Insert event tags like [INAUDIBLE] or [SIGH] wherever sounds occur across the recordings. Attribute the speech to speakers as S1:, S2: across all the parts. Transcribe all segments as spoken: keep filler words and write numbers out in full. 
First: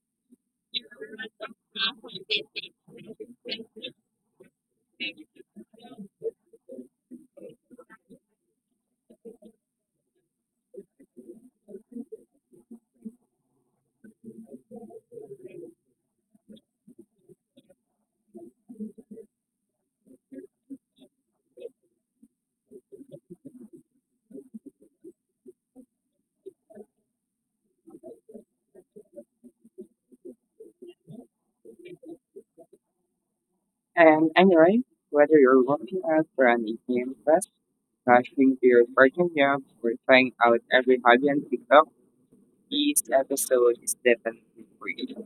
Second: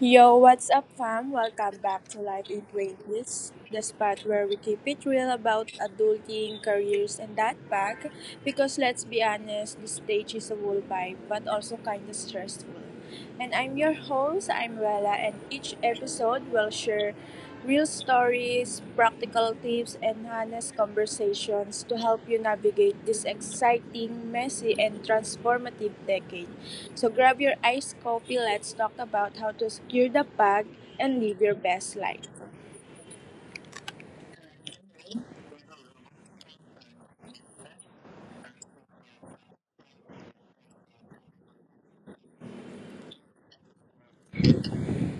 S1: Yo, what's up, fam? Welcome back to Life in twenties, the spot where we keep it real about adulting, careers, and that back. Because let's be honest, the stage is a whole vibe, but also kinda stressful. And I'm your host, I'm Rella, and each episode will share real stories, practical tips, and honest conversations to help you navigate this exciting, messy, and transformative decade. So grab your iced coffee. Let's talk about how to secure the bag and live your best life.
S2: And anyway, whether you're working out for an E C M class, rushing to your part-time job, or trying out every hobby on TikTok, this episode is definitely for you.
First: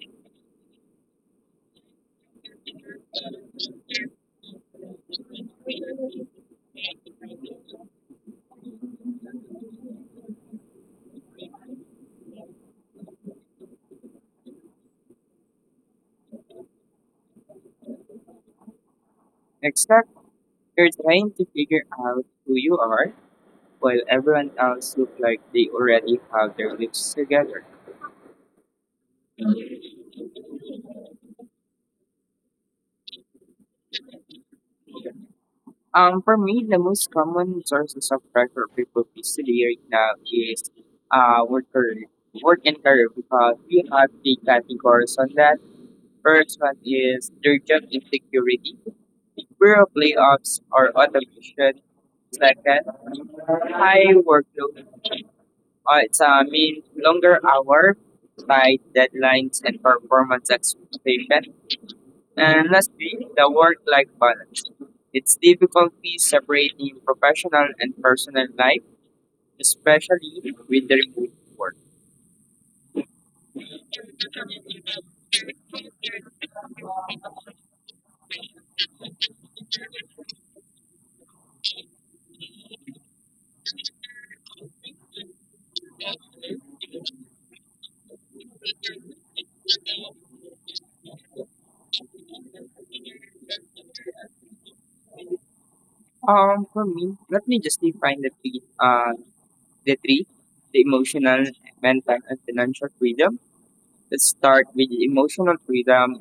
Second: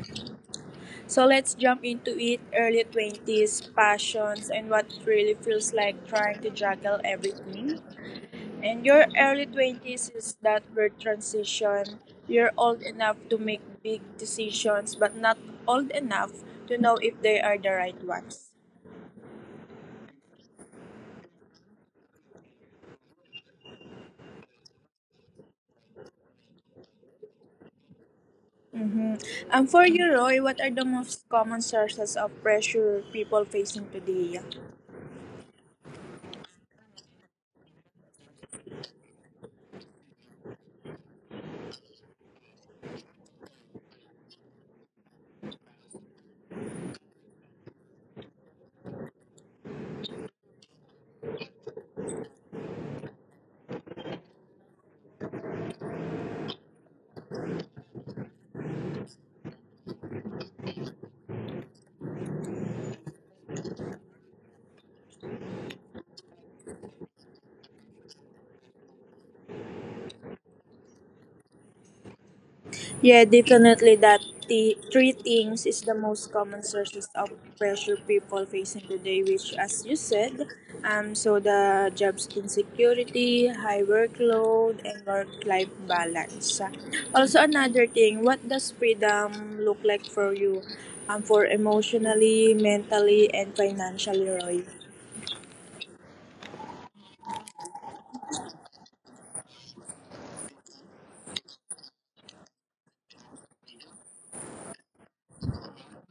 S1: So let's jump into it, early twenties, passions, and what it really feels like trying to juggle everything. And your early twenties is that weird transition. You're old enough to make big decisions, but not old enough to know if they are the right ones.
S2: Next up, you're trying to figure out who you are while everyone else look like they already have their lives together.
S1: Mm-hmm. And for you, Roy, what are the most common sources of pressure people facing today?
S2: Um, for me, the most common sources of pressure people face today right now is uh, worker, work and career because we have the categories on that. First one is their job insecurity, fear of layoffs or automation. Second, high workload. Uh, it's a mean longer hour, tight deadlines and performance expectation. And lastly, the work-life balance. It's difficulty separating professional and personal life, especially with the remote work.
S1: Yeah, definitely that the three things is the most common sources of pressure people facing today, which as you said, um so the jobs insecurity, high workload and work life balance. Also another thing, what does freedom look like for you? Um for emotionally, mentally and financially, Roy?
S2: Um, for me, let me just define the three, uh, the three, the emotional, mental, and financial freedom. Let's start with emotional freedom.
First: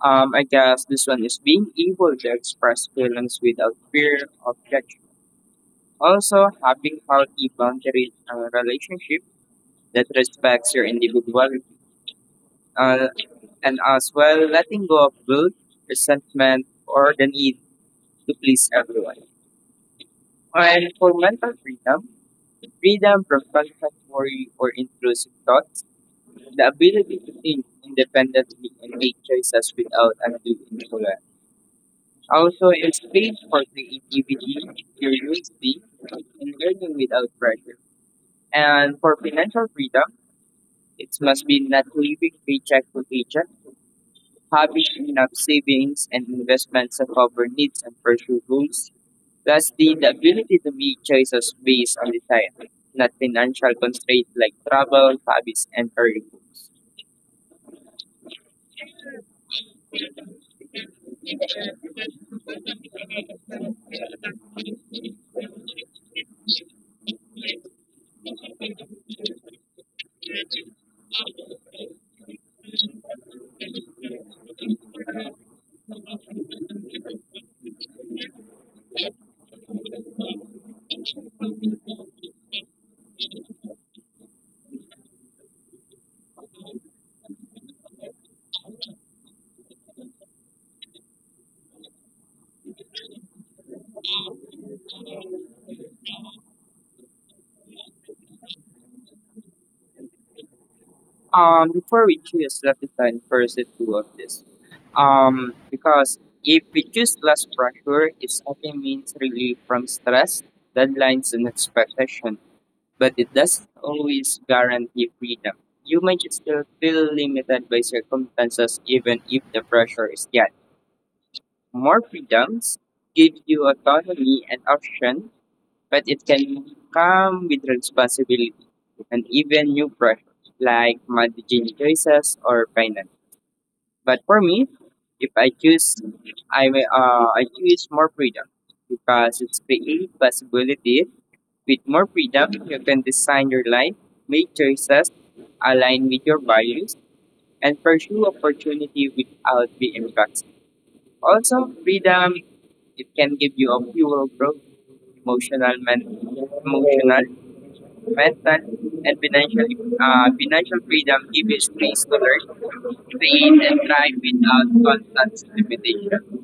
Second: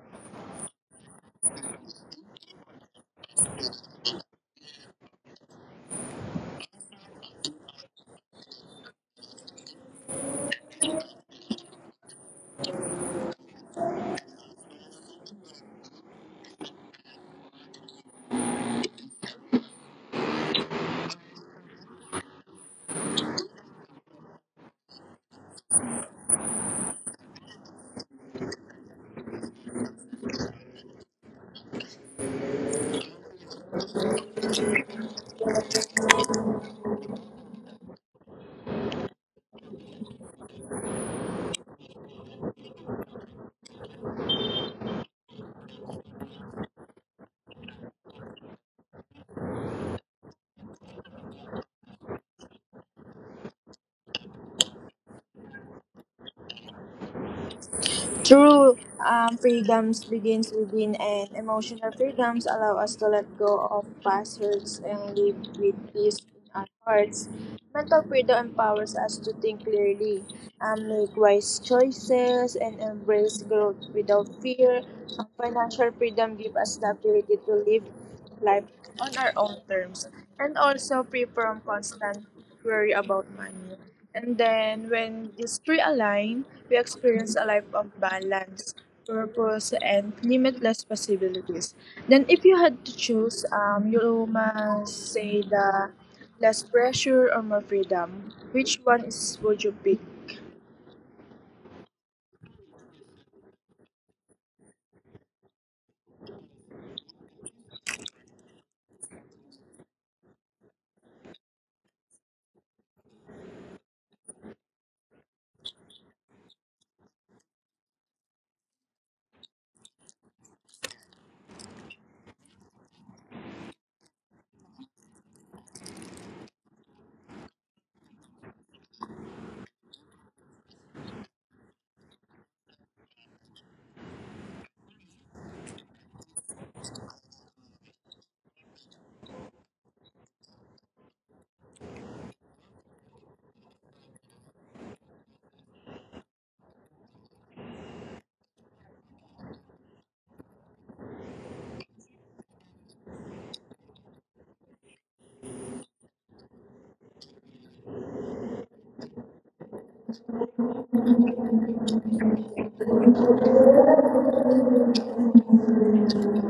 S2: Um, I guess this one is being able to express feelings without fear of judgment. Also, having healthy boundaries and relationship that respects your individuality. Uh, and as well, letting go of guilt, resentment, or the need to please everyone. And for mental freedom, freedom from contradictory or intrusive thoughts, the ability to think independently and make choices without undue influence. Also, it's space for creativity, curiosity, and learning without pressure. And for financial freedom, it must be not living paycheck to paycheck, having enough savings and investments to cover needs and pursue goals. Lastly, the ability to make choices based on desire, not financial constraints like travel, hobbies, and career goals.
S1: True. Um, freedoms begins within, and emotional freedoms allow us to let go of past hurts and live with peace in our hearts. Mental freedom empowers us to think clearly, um, make wise choices, and embrace growth without fear. Um, financial freedom gives us the ability to live life on our own terms and also free from constant worry about money. And then when these three align, we experience a life of balance, purpose, and limitless possibilities. Then, if you had to choose, um, you must say the less pressure or more freedom. Which one is would you pick?
S2: Um, before we choose, let us find first the two of this. Um, because if we choose less pressure, it often means relief from stress, deadlines, and expectation. But it doesn't always guarantee freedom. You might still feel limited by circumstances, even if the pressure is yet. More freedoms give you autonomy and option, but it can come with responsibility and even new pressure like managing choices or finance. But for me, if I choose, I may uh, I choose more freedom because it's create possibility. With more freedom, you can design your life, make choices align with your values, and pursue opportunity without being rushed. Also, freedom it can give you a fuel growth, emotional, men- emotional, mental, and financial uh, financial freedom gives you space to learn, create, and thrive without constant limitation.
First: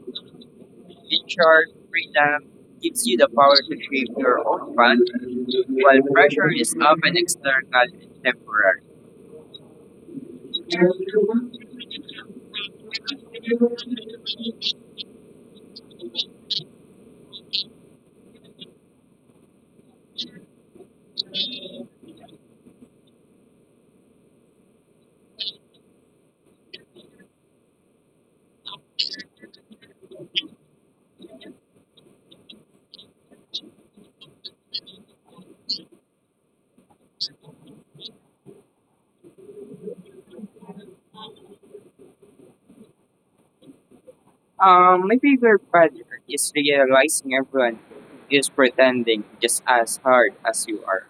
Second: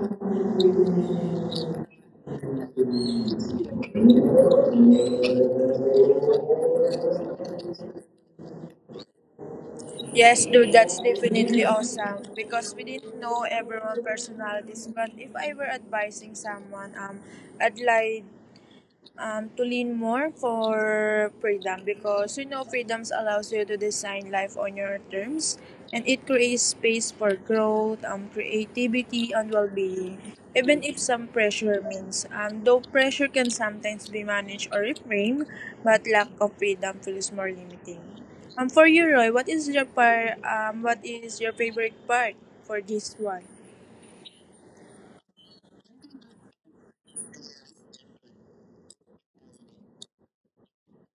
S2: Venture freedom gives you the power to shape your own path, while pressure is often external and temporary.
S1: Yes, dude, that's definitely awesome because we didn't know everyone's personalities. But if I were advising someone, um, I'd like um, to lean more for freedom because you know freedoms allows you to design life on your terms and it creates space for growth, um, creativity and well-being even if some pressure means, um, though pressure can sometimes be managed or reframed but lack of freedom feels more limiting. Um, for you, Roy, what is your par- um, what is your favorite part for this one?
S2: Um, my favorite part is realizing everyone is pretending just as hard as you are.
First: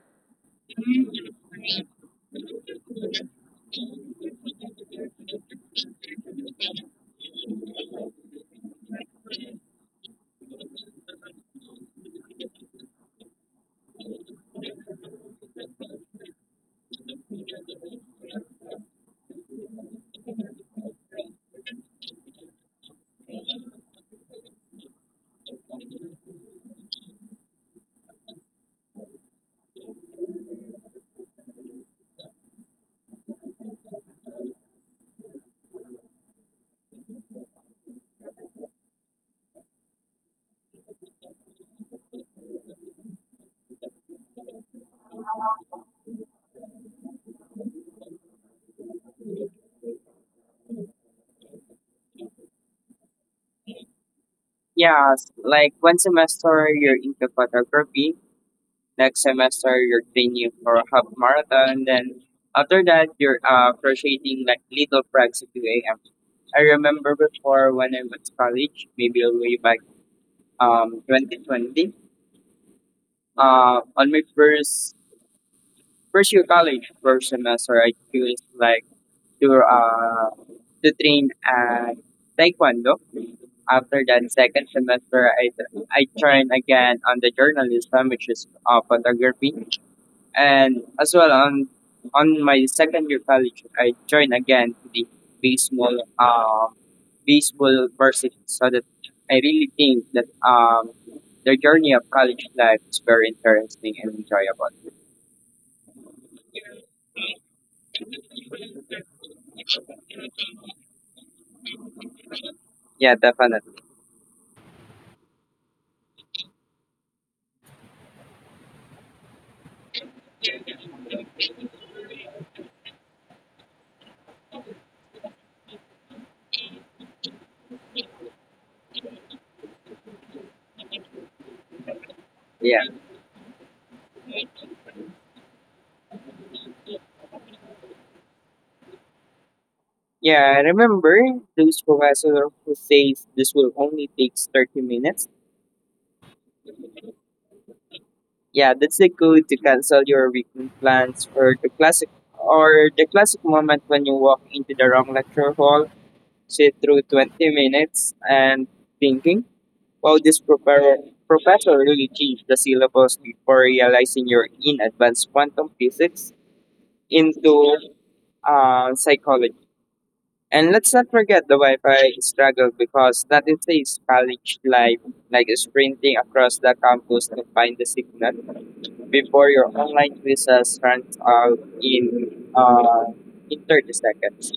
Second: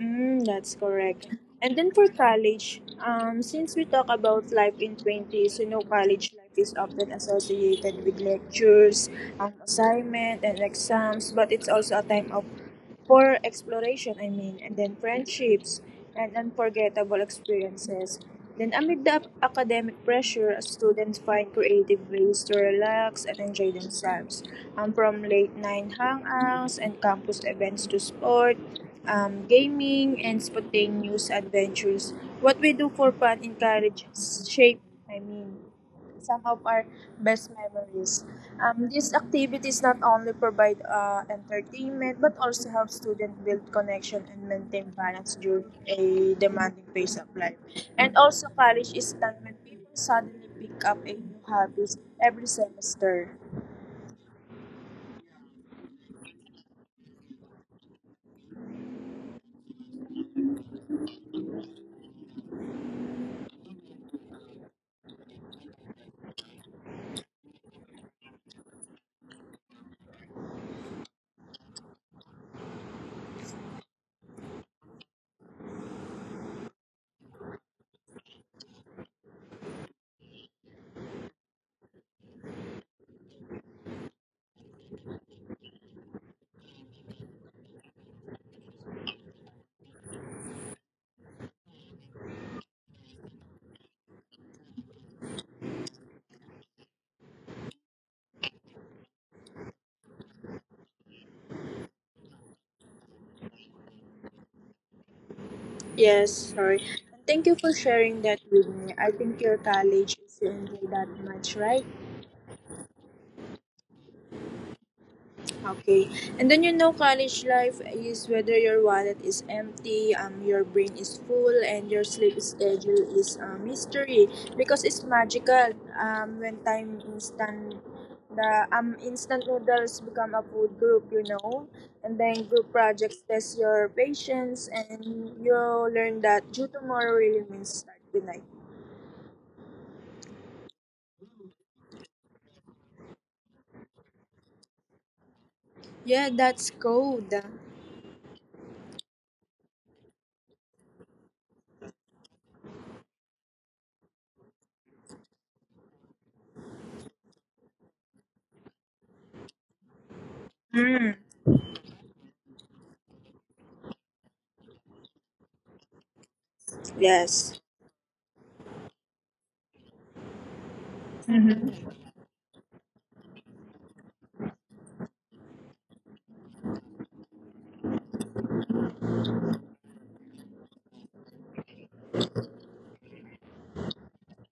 S1: Mm, that's correct. And then for college, um, since we talk about life in twenties, you know, college life is often associated with lectures, um, assignment, and exams, but it's also a time of for exploration, I mean, and then friendships and unforgettable experiences. Then amid the academic pressure, students find creative ways to relax and enjoy themselves. Um, from late night hangouts and campus events to sport, um, gaming, and spontaneous adventures. What we do for fun in college shape, I mean, some of our best memories. Um, these activities not only provide uh, entertainment but also help students build connection and maintain balance during a demanding phase of life. And also, college is time when people suddenly pick up a new hobbies every semester.
S2: Yeah, like one semester you're into photography, next semester you're training for a half marathon, then after that you're uh, crocheting like little frags at two a m. I remember before when I was college, maybe way back um, twenty twenty. Uh, on my first first year college, first semester, I chose like to uh, to train at Taekwondo. After that second semester, I I trained again on the journalism, which is uh, photography. And as well on on my second year college, I joined again to the baseball um baseball varsity. So that I really think that um the journey of college life is very interesting and enjoyable.
S1: Yes, sorry. And thank you for sharing that with me. I think your college is you enjoy that much, right?
S2: Yeah, definitely.
S1: Okay. And then you know college life is whether your wallet is empty, um your brain is full and your sleep schedule is a mystery because it's magical. Um when time instant the um instant noodles become a food group, you know. And then group
S2: Yeah.
S1: projects test your patience and you learn that due tomorrow really means start tonight.
S2: Yeah, I remember those professor who says this will only take thirty minutes.
S1: Yeah, that's cold.
S2: Yeah, that's the code to cancel your weekend plans, or the classic, or the classic moment when you walk into the wrong lecture hall, sit through twenty minutes and thinking, wow, this proper-
S1: Mm.
S2: professor really changed the syllabus before realizing you're in advanced quantum physics
S1: Yes.
S2: into uh, psychology. And let's not forget the
S1: Mm-hmm.
S2: Wi-Fi struggle, because nothing says college life like sprinting across the campus to find the signal before your online quizzes runs out in uh, in thirty seconds.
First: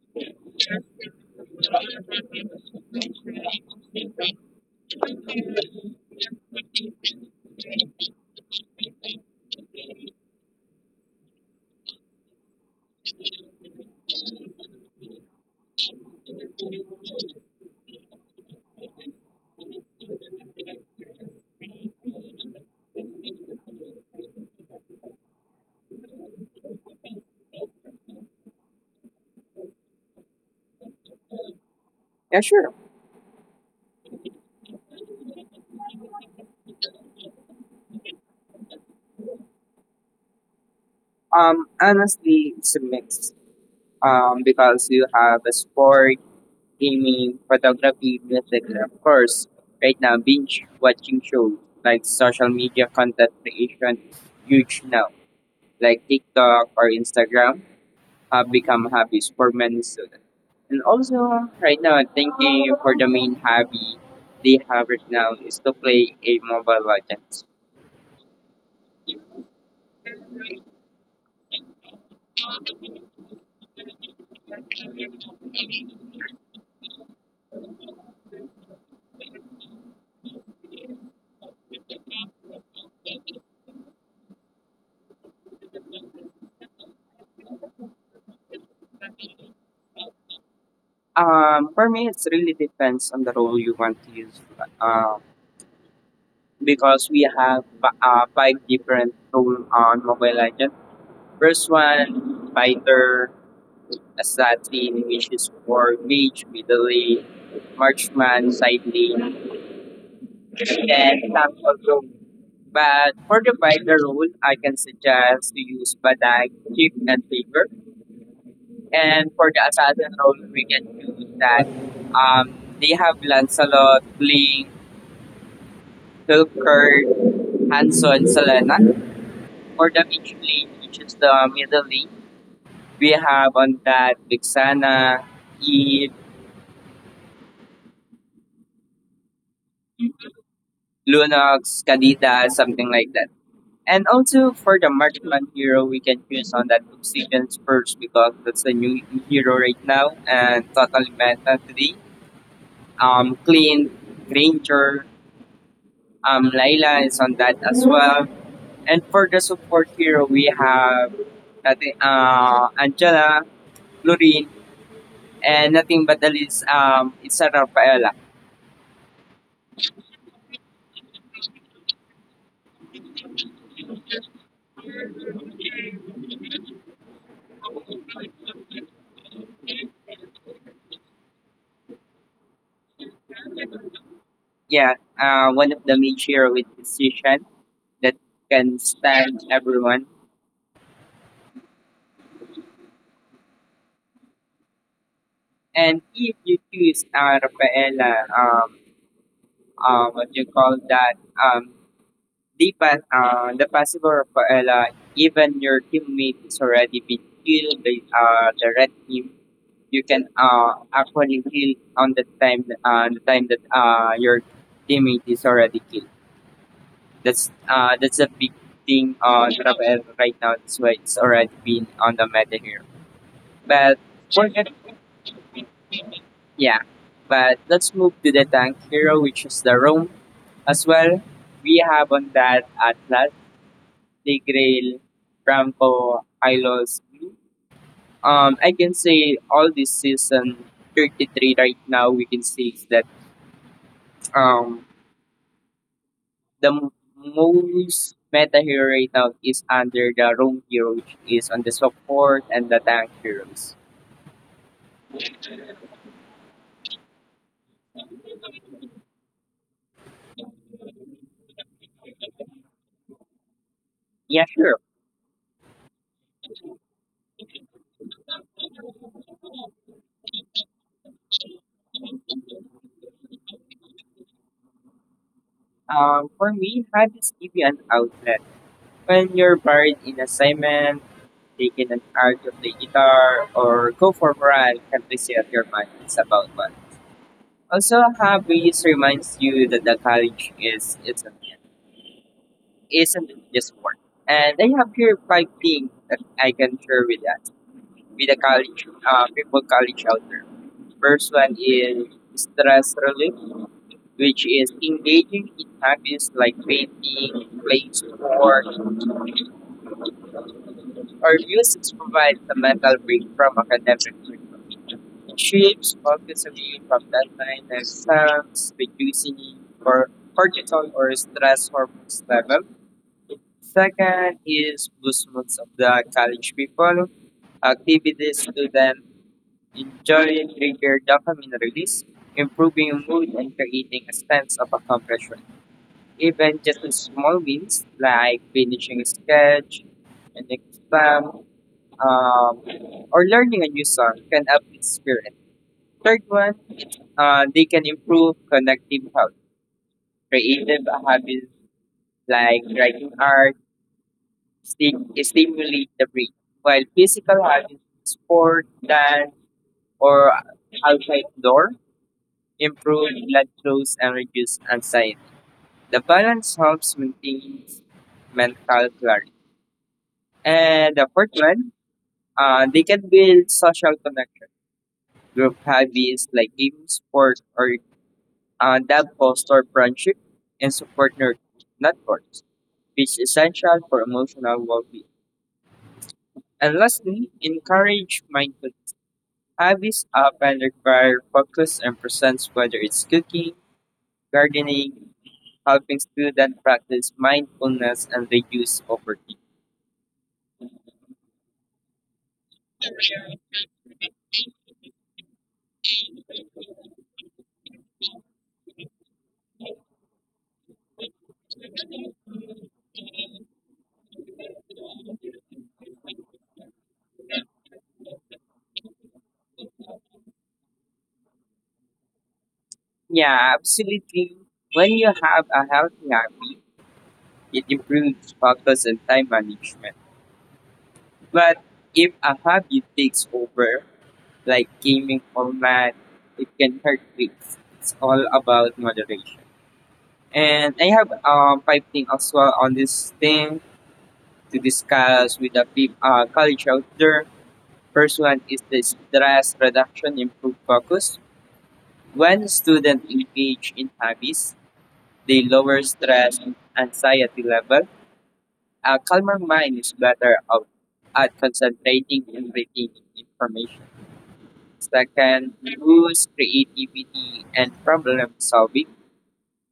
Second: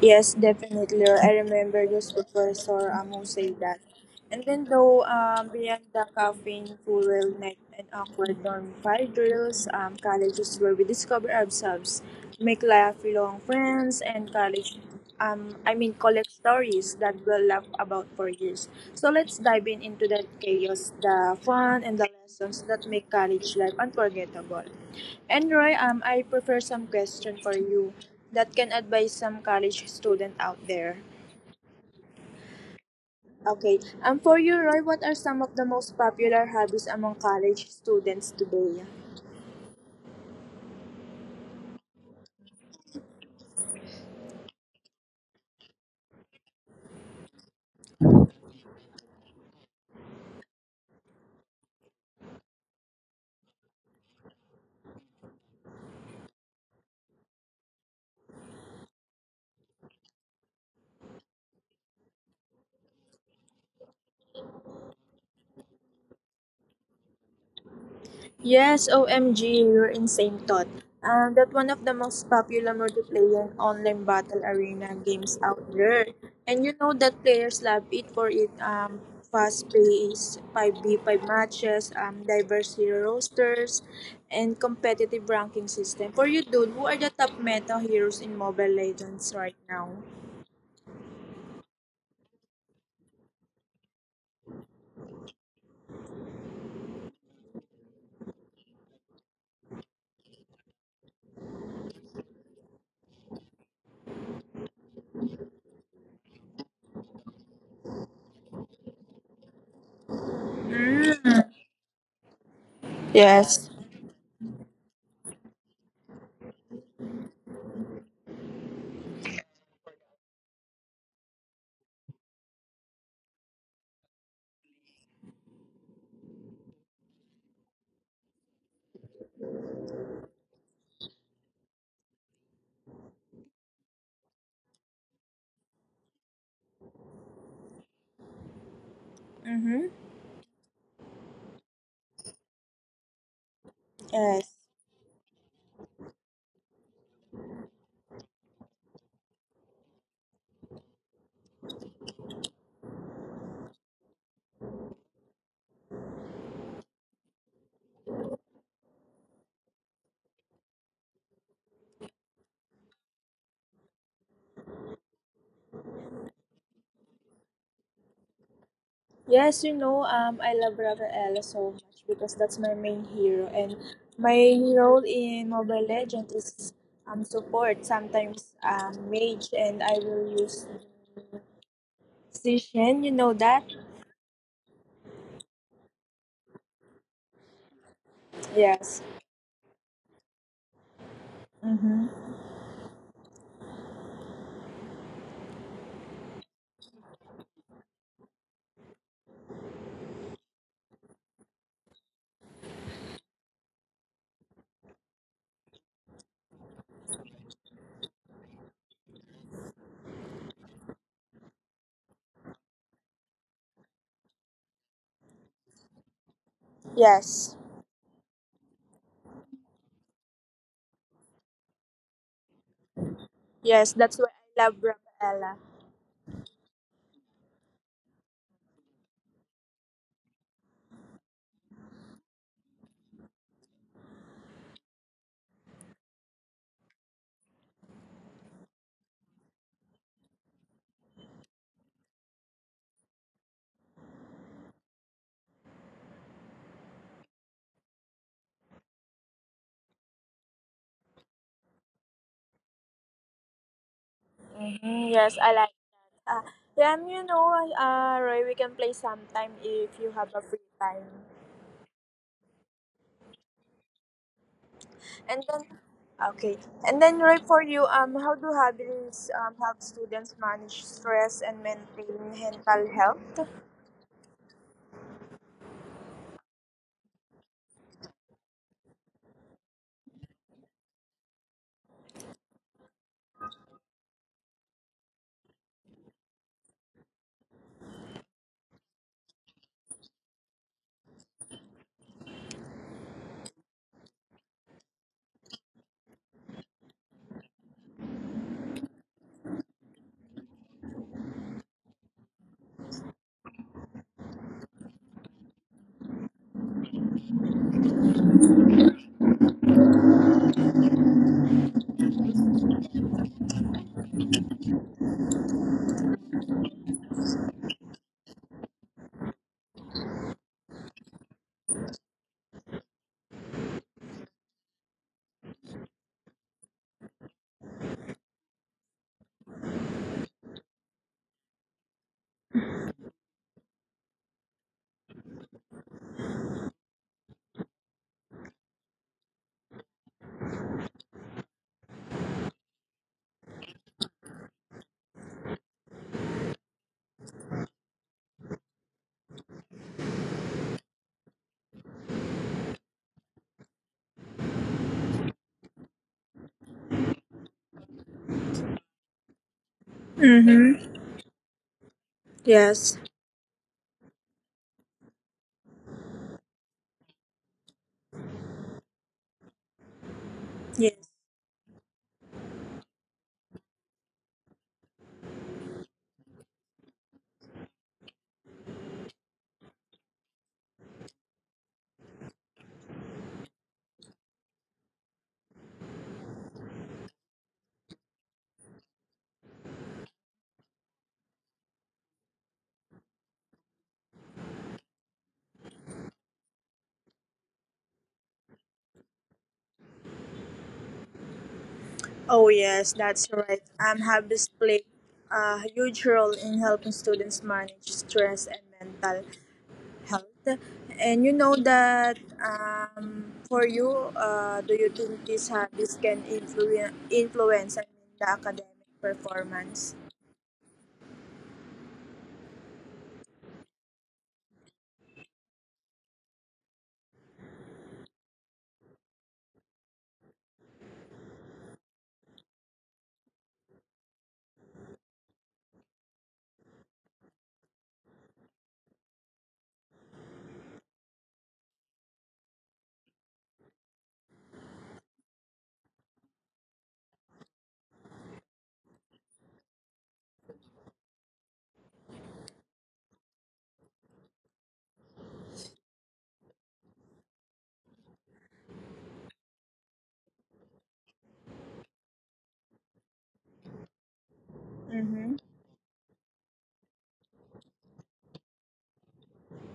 S1: Yes, definitely. I remember this professor um, say that. And then though, um, beyond the caffeine fuel night and awkward dorm fire drills, um, college is where we discover ourselves, make lifelong friends, and college um, I mean college stories that we'll laugh about for years. So let's dive in into that chaos, the fun, and the lessons that make college life unforgettable. And Roy, um, I prefer some question for you that can advise some college student out there.
S2: Yeah, sure.
S1: Okay, um, for you, Roy, what are some of the most popular hobbies among college students today?
S2: Um, honestly, it's a mix. Um, because you have a sport, gaming, photography, music, and of course, right now, binge watching shows like social media content creation, huge now, like TikTok or Instagram, have become hobbies for many students. And also, right now, thinking for the main hobby they have right now is to play a mobile legends.
S1: Yes, O M G, you're insane thought. Uh, that one of the most popular multiplayer online battle arena games out there. And you know that players love it for it, um fast paced five v five matches, um diverse hero rosters, and competitive ranking system. For you dude, who are the top meta heroes in Mobile Legends right now?
S2: Um, for me, it's really depends on the role you want to use. Um, because we have fi- uh, five different role on Mobile Legends. First one, fighter, assassin, which is for mage, middle lane, marksman, side lane, and
S1: Mm.
S2: sample role. But for the
S1: Yes.
S2: fighter role, I can suggest to use Badag, Chip, and Faker. And for the assassin role, we can use that. Um, they have Lancelot, Blink, Silkirk, Hanson, Selena. For the mid lane, which is the middle lane, we have on that Vixana, Eve,
S1: Mm-hmm.
S2: Lunox, Kadita, something like that. And
S1: Yes.
S2: also for the marksman hero, we can choose on that Obsidian Spurs because that's the new hero right now and totally meta today. Um, Clean, Granger, um, Layla is on that as well. And for the support hero, we have I think, uh, Angela, Lorene, and nothing but the least um it's a Rafaela.
S1: Yes, you know, um, I love Rafael so much because that's my main hero, and my role in Mobile Legends is um support, sometimes um mage, and I will use Shen. You know that?
S2: Yeah, uh, one of the major with decision that can
S1: Yes.
S2: stand everyone.
S1: Mm-hmm.
S2: And if you choose uh, Rafaela, um, uh, what you call that, um, the pa- uh, the possible Rafaela, even your teammate is already been killed by uh, the red team. You can uh, actually heal on the time uh, the time that uh, your teammate is already killed.
S1: Yes.
S2: That's uh that's a big thing on Rafael right now. That's why it's already been on the meta here.
S1: Yes,
S2: But
S1: that's why I
S2: forget
S1: love Rafaela.
S2: yeah. But let's move to the tank hero, which is the Rome as well. We have on that Atlas, the Grail, Rampo, Hylos, Blue. Um, I can say all this season thirty-three right now, we can see that um the m- most meta hero right now is under the Rome hero, which is on the support and the tank heroes.
S1: Mm-hmm. Yes, I like. Uh, yeah, um, you know, uh, Roy, we can play sometime if you have a free time.
S2: Yeah, sure.
S1: And then okay. And then right for you, um, how do hobbies, um, help students manage stress and maintain mental health?
S2: Um, for me, hobbies give you an outlet. When you're buried in assignment, taking an art of the guitar, or go for a ride, can reset your mind. It's about one. Also, hobbies reminds you that the college is isn't isn't just work. And I have here five things that I can share with that, with a college, uh, people college shelter. First one is stress relief, which is engaging in hobbies like painting, playing sport, or music provides a mental break from academic work. It shifts focus away from deadline and exams, reducing cor- cortisol or stress hormones level. Second is movements of the college people. Activities to them enjoying trigger dopamine release, improving mood and creating a sense of accomplishment. Even just in small wins like finishing a sketch, an exam, um, or learning a new song can up the spirit. Third one, uh, they can improve connective health. Creative habits like writing art sti- stimulate the brain, while physical habits, sport, dance, or
S1: Mm-hmm.
S2: outside door
S1: Yes.
S2: improve blood flows, and reduce anxiety. The balance helps maintain mental clarity. And the
S1: Yes.
S2: fourth one, uh, they can build social connection. Group hobbies like games, sports, or uh, that foster friendship and support net- networks, which is essential for emotional well-being. And lastly, encourage mindful. Hobbies often require focus and presence, whether it's cooking, gardening, helping students practice mindfulness and reduce poverty.
S1: Oh yes, that's right. Um, hobbies play a huge role in helping students manage stress and mental health. And you know that, um, for you, uh, do you think these hobbies can influence influence I mean, the academic performance?
S2: Yeah, absolutely. When you have a healthy habit, it improves focus and time management. But if a habit takes over, like gaming or math, it can hurt kids. It's all about moderation. And I have um five things as well on this thing to discuss with the peop- uh, college out there. First one is the stress reduction, improve focus. When students engage in hobbies, they lower stress, and anxiety level. A calmer mind is better out at concentrating and retaining information.
S1: Mm-hmm.
S2: Second, boost creativity and problem solving.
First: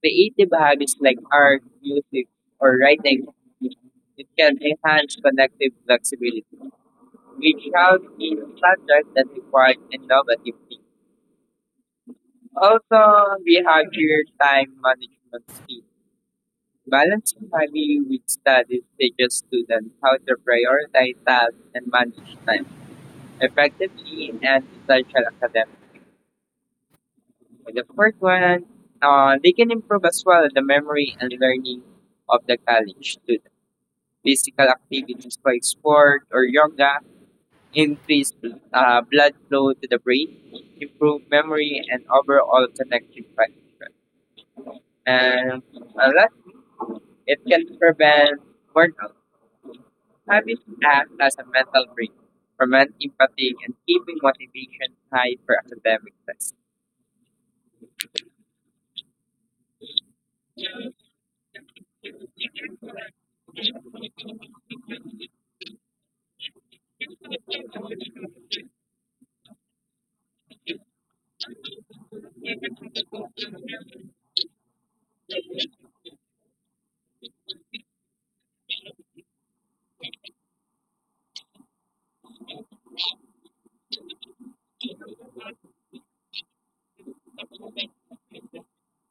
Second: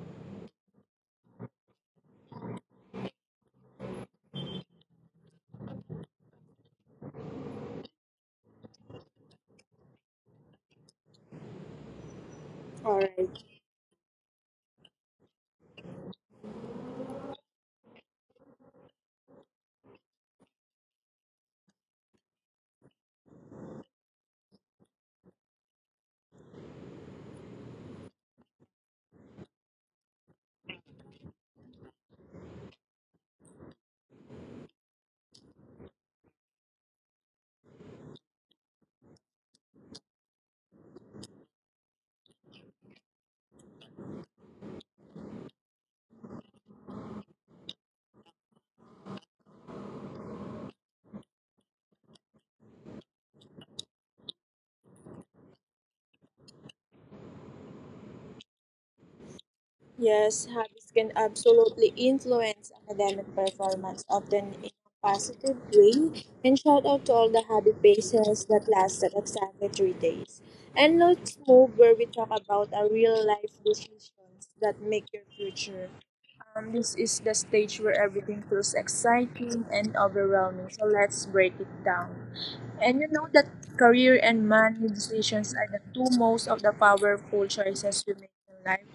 S2: Creative hobbies like art, music, or writing it can enhance connective flexibility, which helps in subjects that require innovative thinking.
S1: All right.
S2: Also, we have here time management skills. Balancing hobby with studies teaches students how to prioritize tasks and manage time effectively in an essential academic. And the fourth one, uh, they can improve as well the memory and learning of the college student. Physical activities like sport or yoga increase uh, blood flow to the brain, improve memory, and overall connective function. And uh, last, it can prevent burnout. Habits act as a mental break, prevent empathy, and keeping motivation high for academic tests.
S1: Yes, habits can absolutely influence academic performance, often in a positive way. And shout out to all the habit bases that lasted exactly three days. And let's move where we talk about our real life decisions that make your future. Um, this is the stage where everything feels exciting and overwhelming. So let's break it down. And you know that career and money decisions are the two most of the powerful choices we make in life.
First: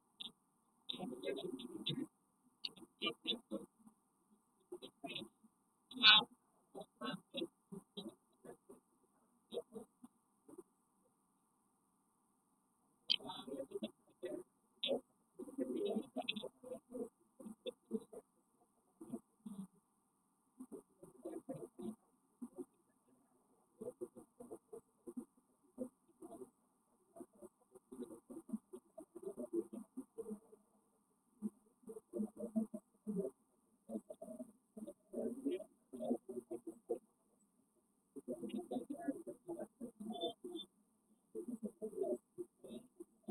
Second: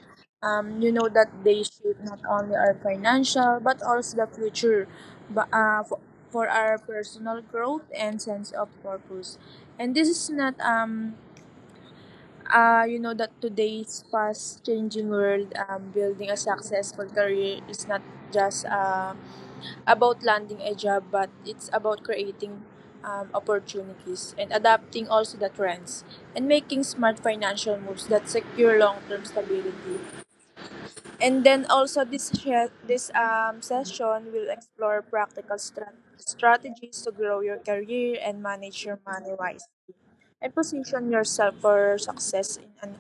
S1: Um, you know that they shape not only our financial but also the future but, uh, for, for our personal growth and sense of purpose. And this is not um uh, you know that today's fast changing world, um, building a successful career is not just uh, about landing a job, but it's about creating, um, opportunities and adapting also the trends and making smart financial moves that secure long-term stability. And then also this she- this um, session will explore practical strat- strategies to grow your career and manage your money wisely and position yourself for success in an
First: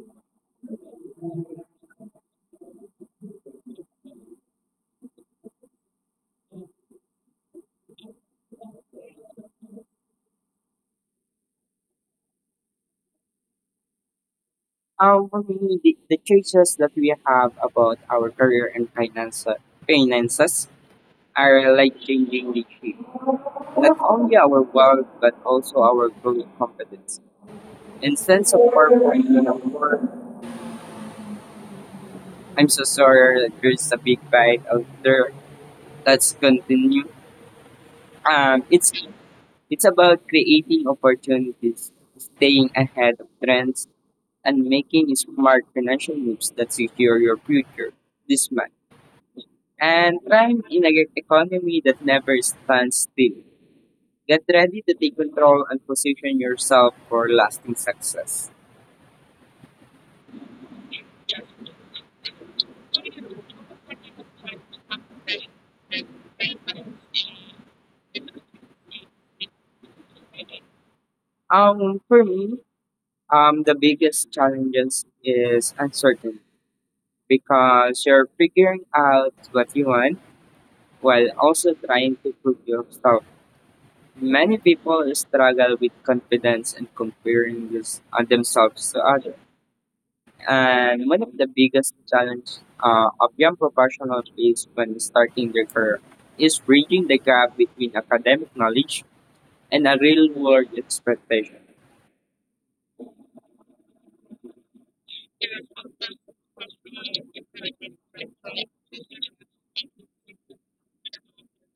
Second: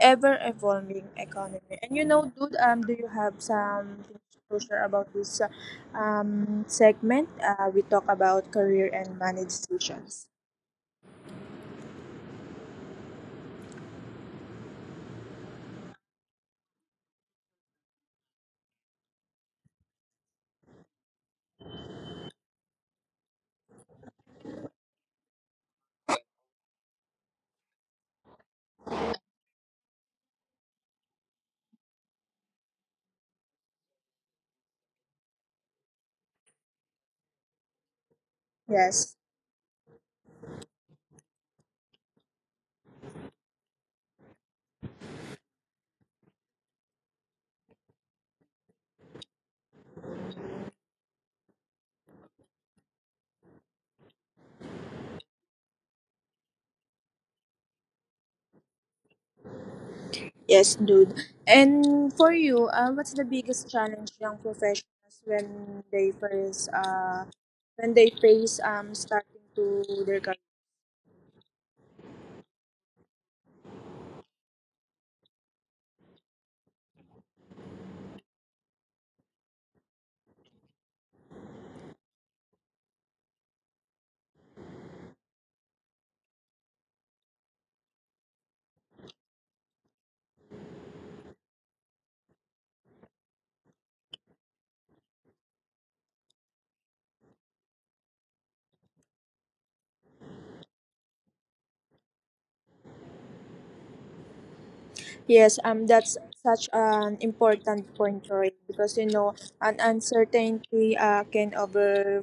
S1: ever evolving economy. And you know, dude, um, do you have something to share about this, uh, um segment? Uh, we talk about career and money decisions.
S2: Um, for me, the, the choices that we have about our career and finance, finances are like changing the shape. Not only our world, but also our growing competence. And sense of purpose, you know, for- I'm so sorry, that there's a big bite out there. That's continue. Um, it's
S1: Yes,
S2: It's about creating opportunities, staying ahead of trends, and making smart financial moves that secure your future this month. And thrive in an economy that never stands still. Get ready to take control and position yourself for lasting success.
S1: yes, dude. And for you, uh, what's the biggest challenge young professionals when they first uh when they face, um starting to their career?
S2: Um, for me, um, the biggest challenges is uncertainty because you're figuring out what you want while also trying to prove yourself. Many people struggle with confidence and comparing this, uh, themselves to others. And one of the biggest challenges uh, of young professionals is when starting their career is bridging the gap between academic knowledge and a real world expectation.
S1: Yes, um, that's such an important point, Roy, because you know, an uncertainty, uh, can over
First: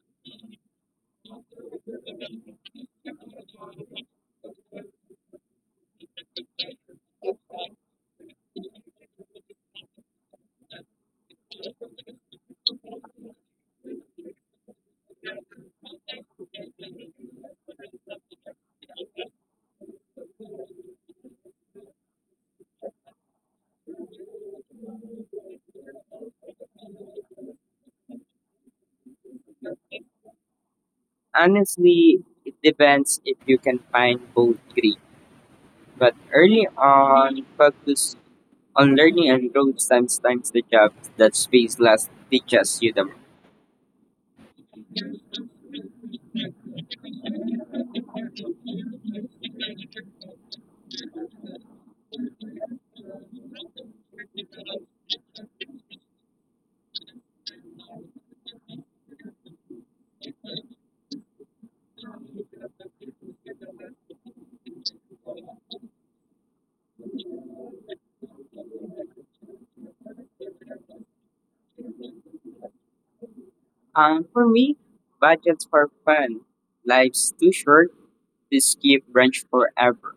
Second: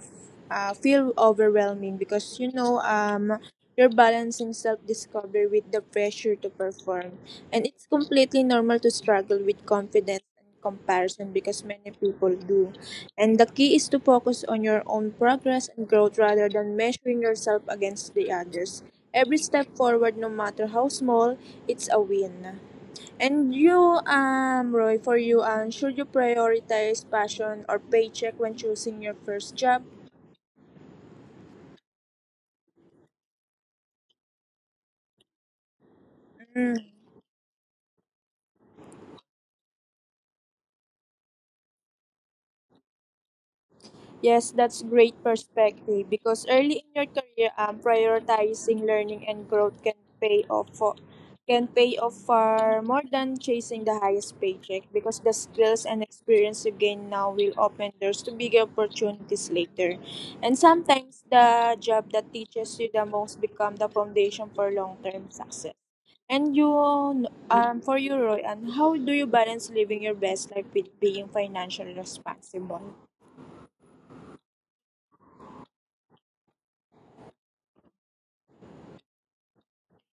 S1: uh, feel overwhelming because you know, um, you're balancing self-discovery with the pressure to perform, and it's completely normal to struggle with confidence and comparison because many people do. And the key is to focus on your own progress and growth rather than measuring yourself against the others. Every step forward, no matter how small, it's a win. And you, um, Roy, for you, um, should you prioritize passion or paycheck when choosing your first job?
S2: Honestly, it depends if you can find both three. But early on, focus on learning and growth sometimes the job that space less teaches you the
S1: Yes, that's great perspective because early in your career, um, prioritizing learning and growth can pay off for can pay off far more than chasing the highest paycheck because the skills and experience you gain now will open doors to bigger opportunities later. And sometimes the job that teaches you the most become the foundation for long-term success. And you, um, for you, Roy, and how do you balance living your best life with being financially responsible?
S2: Um, for me, budgets for fun. Life's too short to skip brunch forever.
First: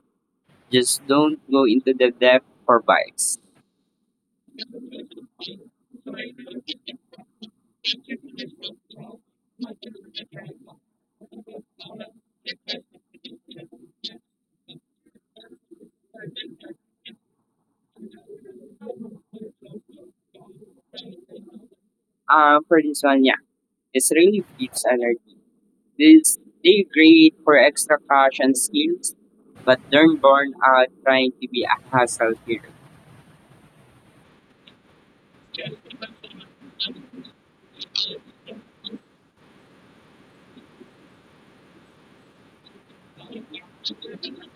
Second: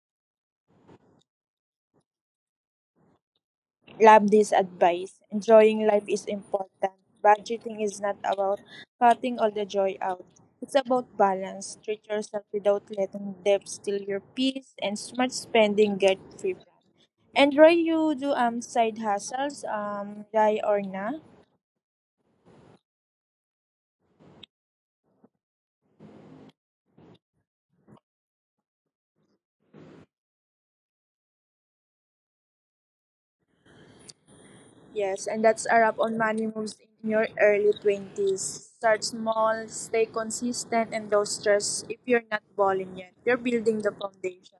S2: Just don't go into the depth for vibes.
S1: Love this advice. Enjoying life is important. Budgeting is not about cutting all the joy out. It's about balance. Treat yourself without letting debt steal your peace and smart spending get free. And Roy, you do, um side hustles, um, die or na?
S2: Um, for this one, yeah, it's really keeps energy. This they great for extra cash and skills, but don't burn out trying to be a hustle here.
S1: Yes, and that's a wrap on money moves in your early twenties. Start small, stay consistent, and don't stress if you're not balling yet. You're building the foundation.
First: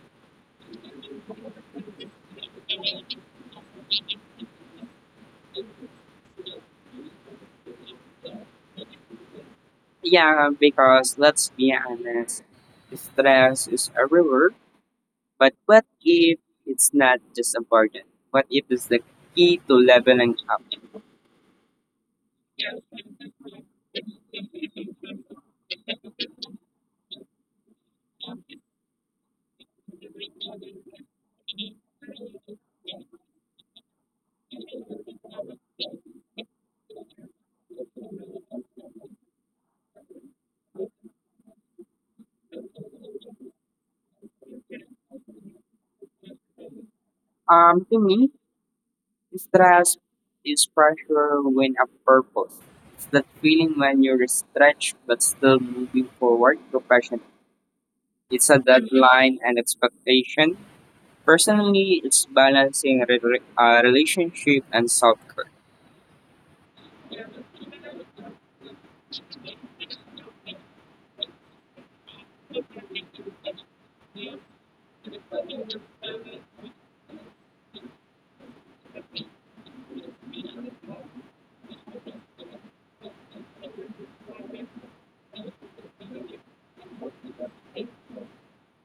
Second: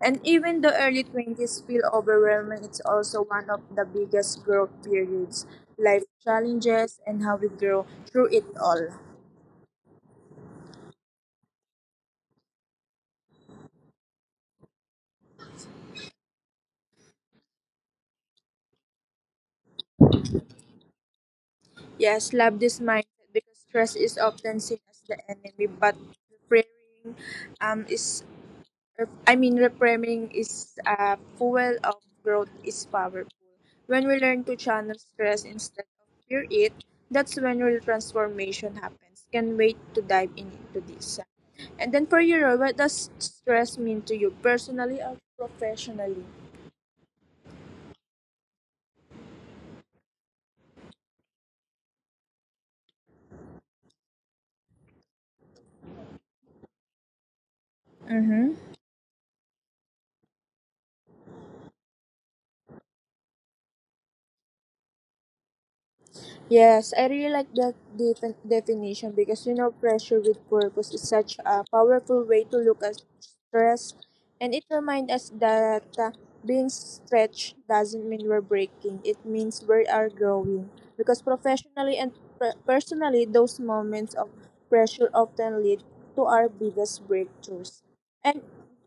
S1: And even the early twenties feel overwhelming, it's also one of the biggest growth periods, life challenges, and how we grow through it all.
S2: Yeah, because let's be honest, stress is a reward. But what if it's not just a burden? What if it's the key to leveling up?
S1: Yes, love this mindset because stress is often seen as the enemy, but preparing um, is Rep- I mean, reframing is a fuel of growth is powerful. When we learn to channel stress instead of fear it, that's when real transformation happens. Can wait to dive in into this. And then for you, Roy, what does stress mean to you personally or professionally?
S2: Um, to me, stress is pressure when a purpose. It's that feeling when you're stretched but still moving forward professionally. It's
S1: Mm-hmm.
S2: a deadline and expectation. Personally, it's balancing re- re- uh, relationship and self care.
S1: Yes, I really like that defi- definition because you know, pressure with purpose is such a powerful way to look at stress, and it reminds us that, uh, being stretched doesn't mean we're breaking, it means we are growing. Because professionally and per- personally, those moments of pressure often lead to our biggest breakthroughs. And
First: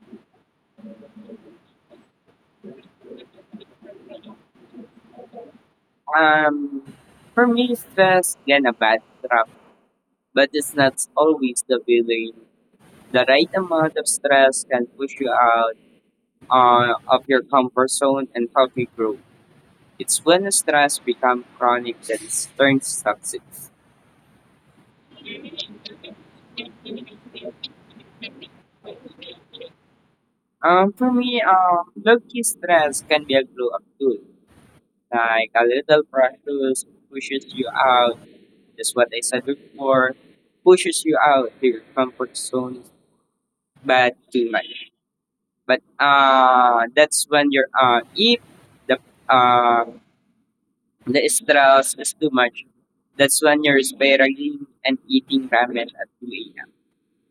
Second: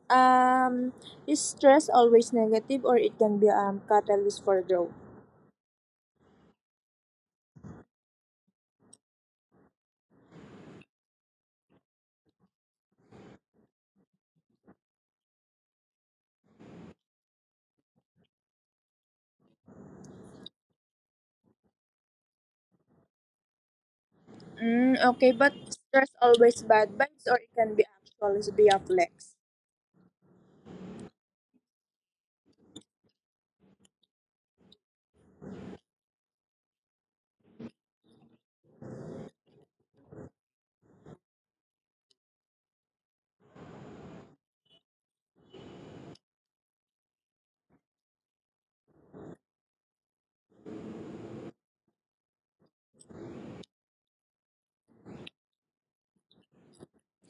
S1: um, is stress always negative, or it can be, um catalyst for growth?
S2: Um, for me, stress can a bad trap, but it's not always the villain. The right amount of stress can push you out uh, of your comfort zone and help you grow. It's when stress becomes chronic that it turns toxic.
S1: Mm, okay, but there's always bad vibes, or it can be actually be a flex.
S2: Um, for me, um, low-key stress can be a glow-up tool. Like a little pressure pushes you out. That's what I said before. Pushes you out to your comfort zone, but too much. But uh, that's when you're uh, if the uh, the stress is too much. That's when you're spiraling and eating ramen at two a m.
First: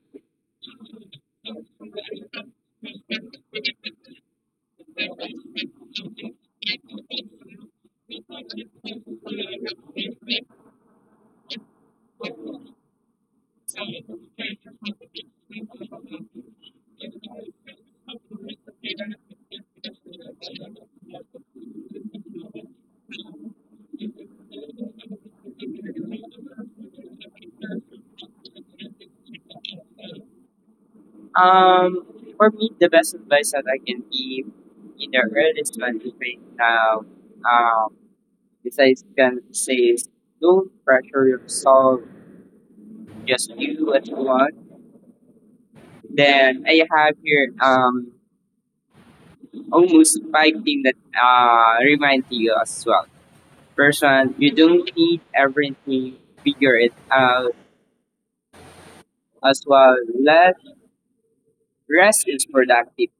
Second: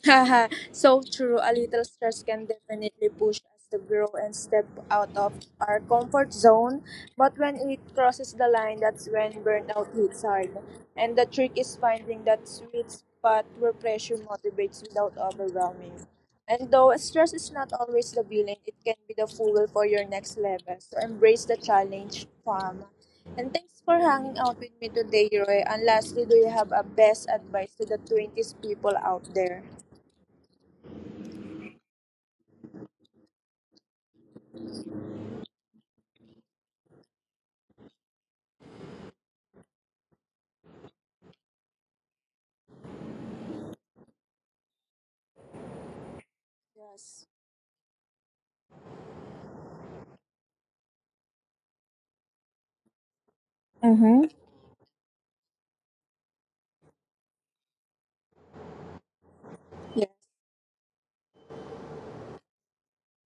S1: [LAUGHS] Haha, so true. A little stress can definitely push us to grow and step out of our comfort zone. But when it crosses the line, that's when burnout hits hard. And the trick is finding that sweet spot where pressure motivates without overwhelming. And though stress is not always the villain, it can be the fuel for your next level. So embrace the challenge, fam. And thanks for hanging out with me today, Roy. And lastly, do you have a best advice to the twenties people out there?
S2: Um, for me, the best advice that I can give in the earliest twenties right now, um, besides can say is don't pressure yourself, just do what you want. Then I have
S1: Yes.
S2: here um almost five things that uh remind you as well. First
S1: Mm-hmm.
S2: one, you don't need everything, figure it out as well.
S1: Yes.
S2: Let rest is productive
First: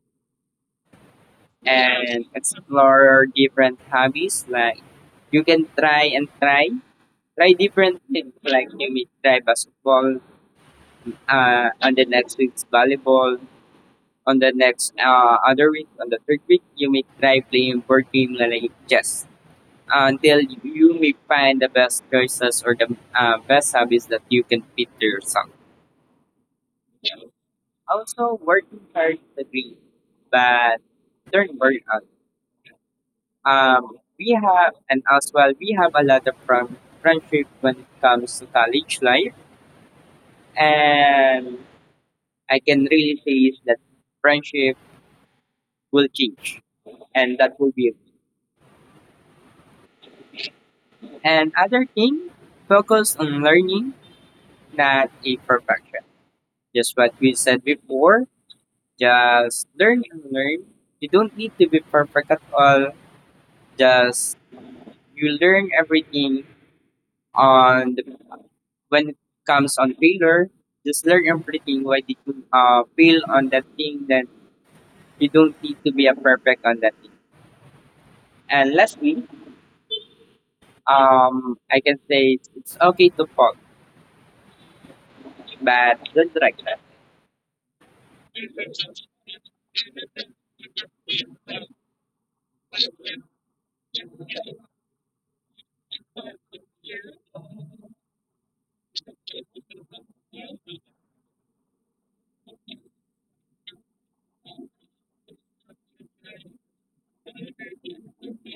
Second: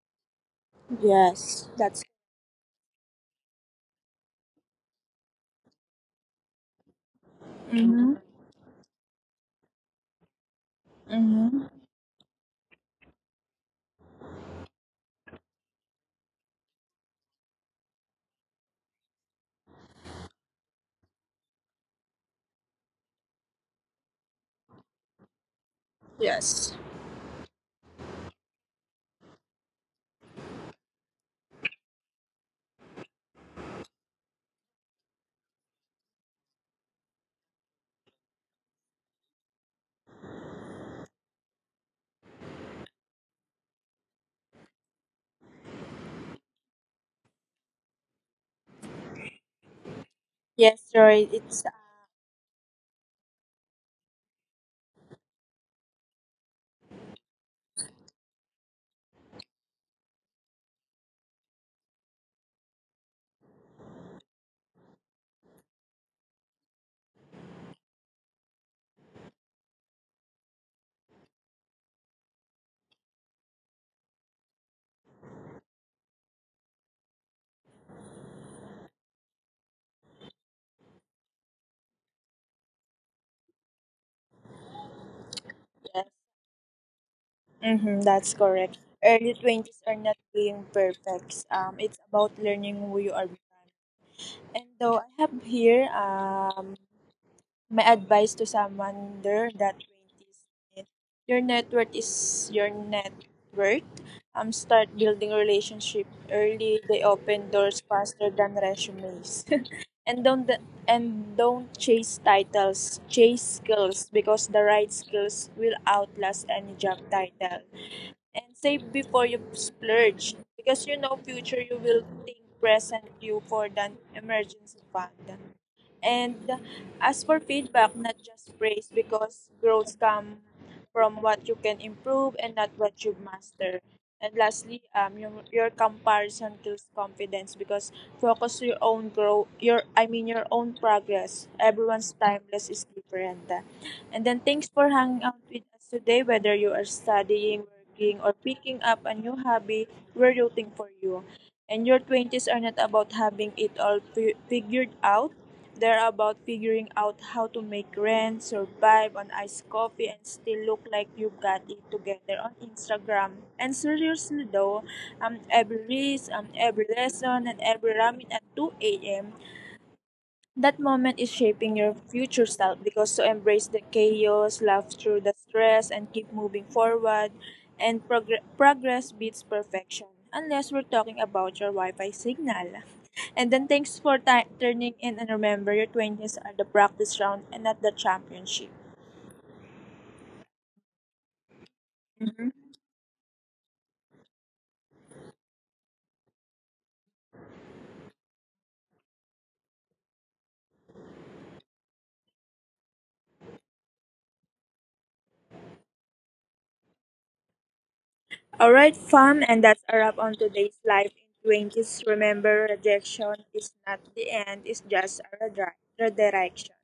S1: Yes. That's.
S2: and explore different hobbies like you can try and try try different
S1: Mm-hmm.
S2: things like you may try basketball uh,
S1: Mm-hmm.
S2: on the next week's volleyball on the next uh, other week on the third week you may try playing board game like chess. Uh, until you may find the best choices or the uh, best hobbies that you can fit to yourself
S1: Yes.
S2: also working hard is the dream but don't worry out, um, we have and as well we have a lot of from friendship when it comes to college life. And I can really say is that friendship will change and that will be it.
S1: Yes, sorry.
S2: And
S1: It's
S2: other thing, focus on learning, not a perfection. Just what we said before, just learn and learn. You don't need to be perfect at all. Just you learn everything on the, when it comes on failure. Just learn everything. Why did you uh, fail on that thing? Then you don't need to be a perfect on that thing. And lastly, Um, I can say it's, it's okay to fall, but
S1: yes.
S2: don't drag.
S1: Mm-hmm. That's correct. Early twenties are not being perfect. Um, it's about learning who you are becoming. And though I have here, um my advice to someone under that twenties, is: your network is your net worth. Um, start building relationship early. They open doors faster than resumes. and don't the, and don't chase titles chase skills because the right skills will outlast any job title and save before you splurge because you know future you will think present you for the emergency fund and as for feedback not just praise because growth come from what you can improve and not what you master. And lastly, um your, your comparison kills confidence because focus your own grow your I mean your own progress, everyone's timeless is different. And then thanks for hanging out with us today, whether you are studying, working, or picking up a new hobby, we're rooting for you. And your twenties are not about having it all fi- figured out. They're about figuring out how to make rent, survive on iced coffee, and still look like you've got it together on Instagram. And seriously though, um, every risk, um, every lesson, and every ramen at two a m. That moment is shaping your future self because to embrace the chaos, laugh through the stress, and keep moving forward, and progr- progress beats perfection. Unless we're talking about your Wi Fi signal. And then thanks for ti- turning in and remember your twenties are the practice round and not the championship. Mhm. All right, fam, and that's a wrap on today's life in twenties. Remember, rejection is not the end, it's just a redri- redirection.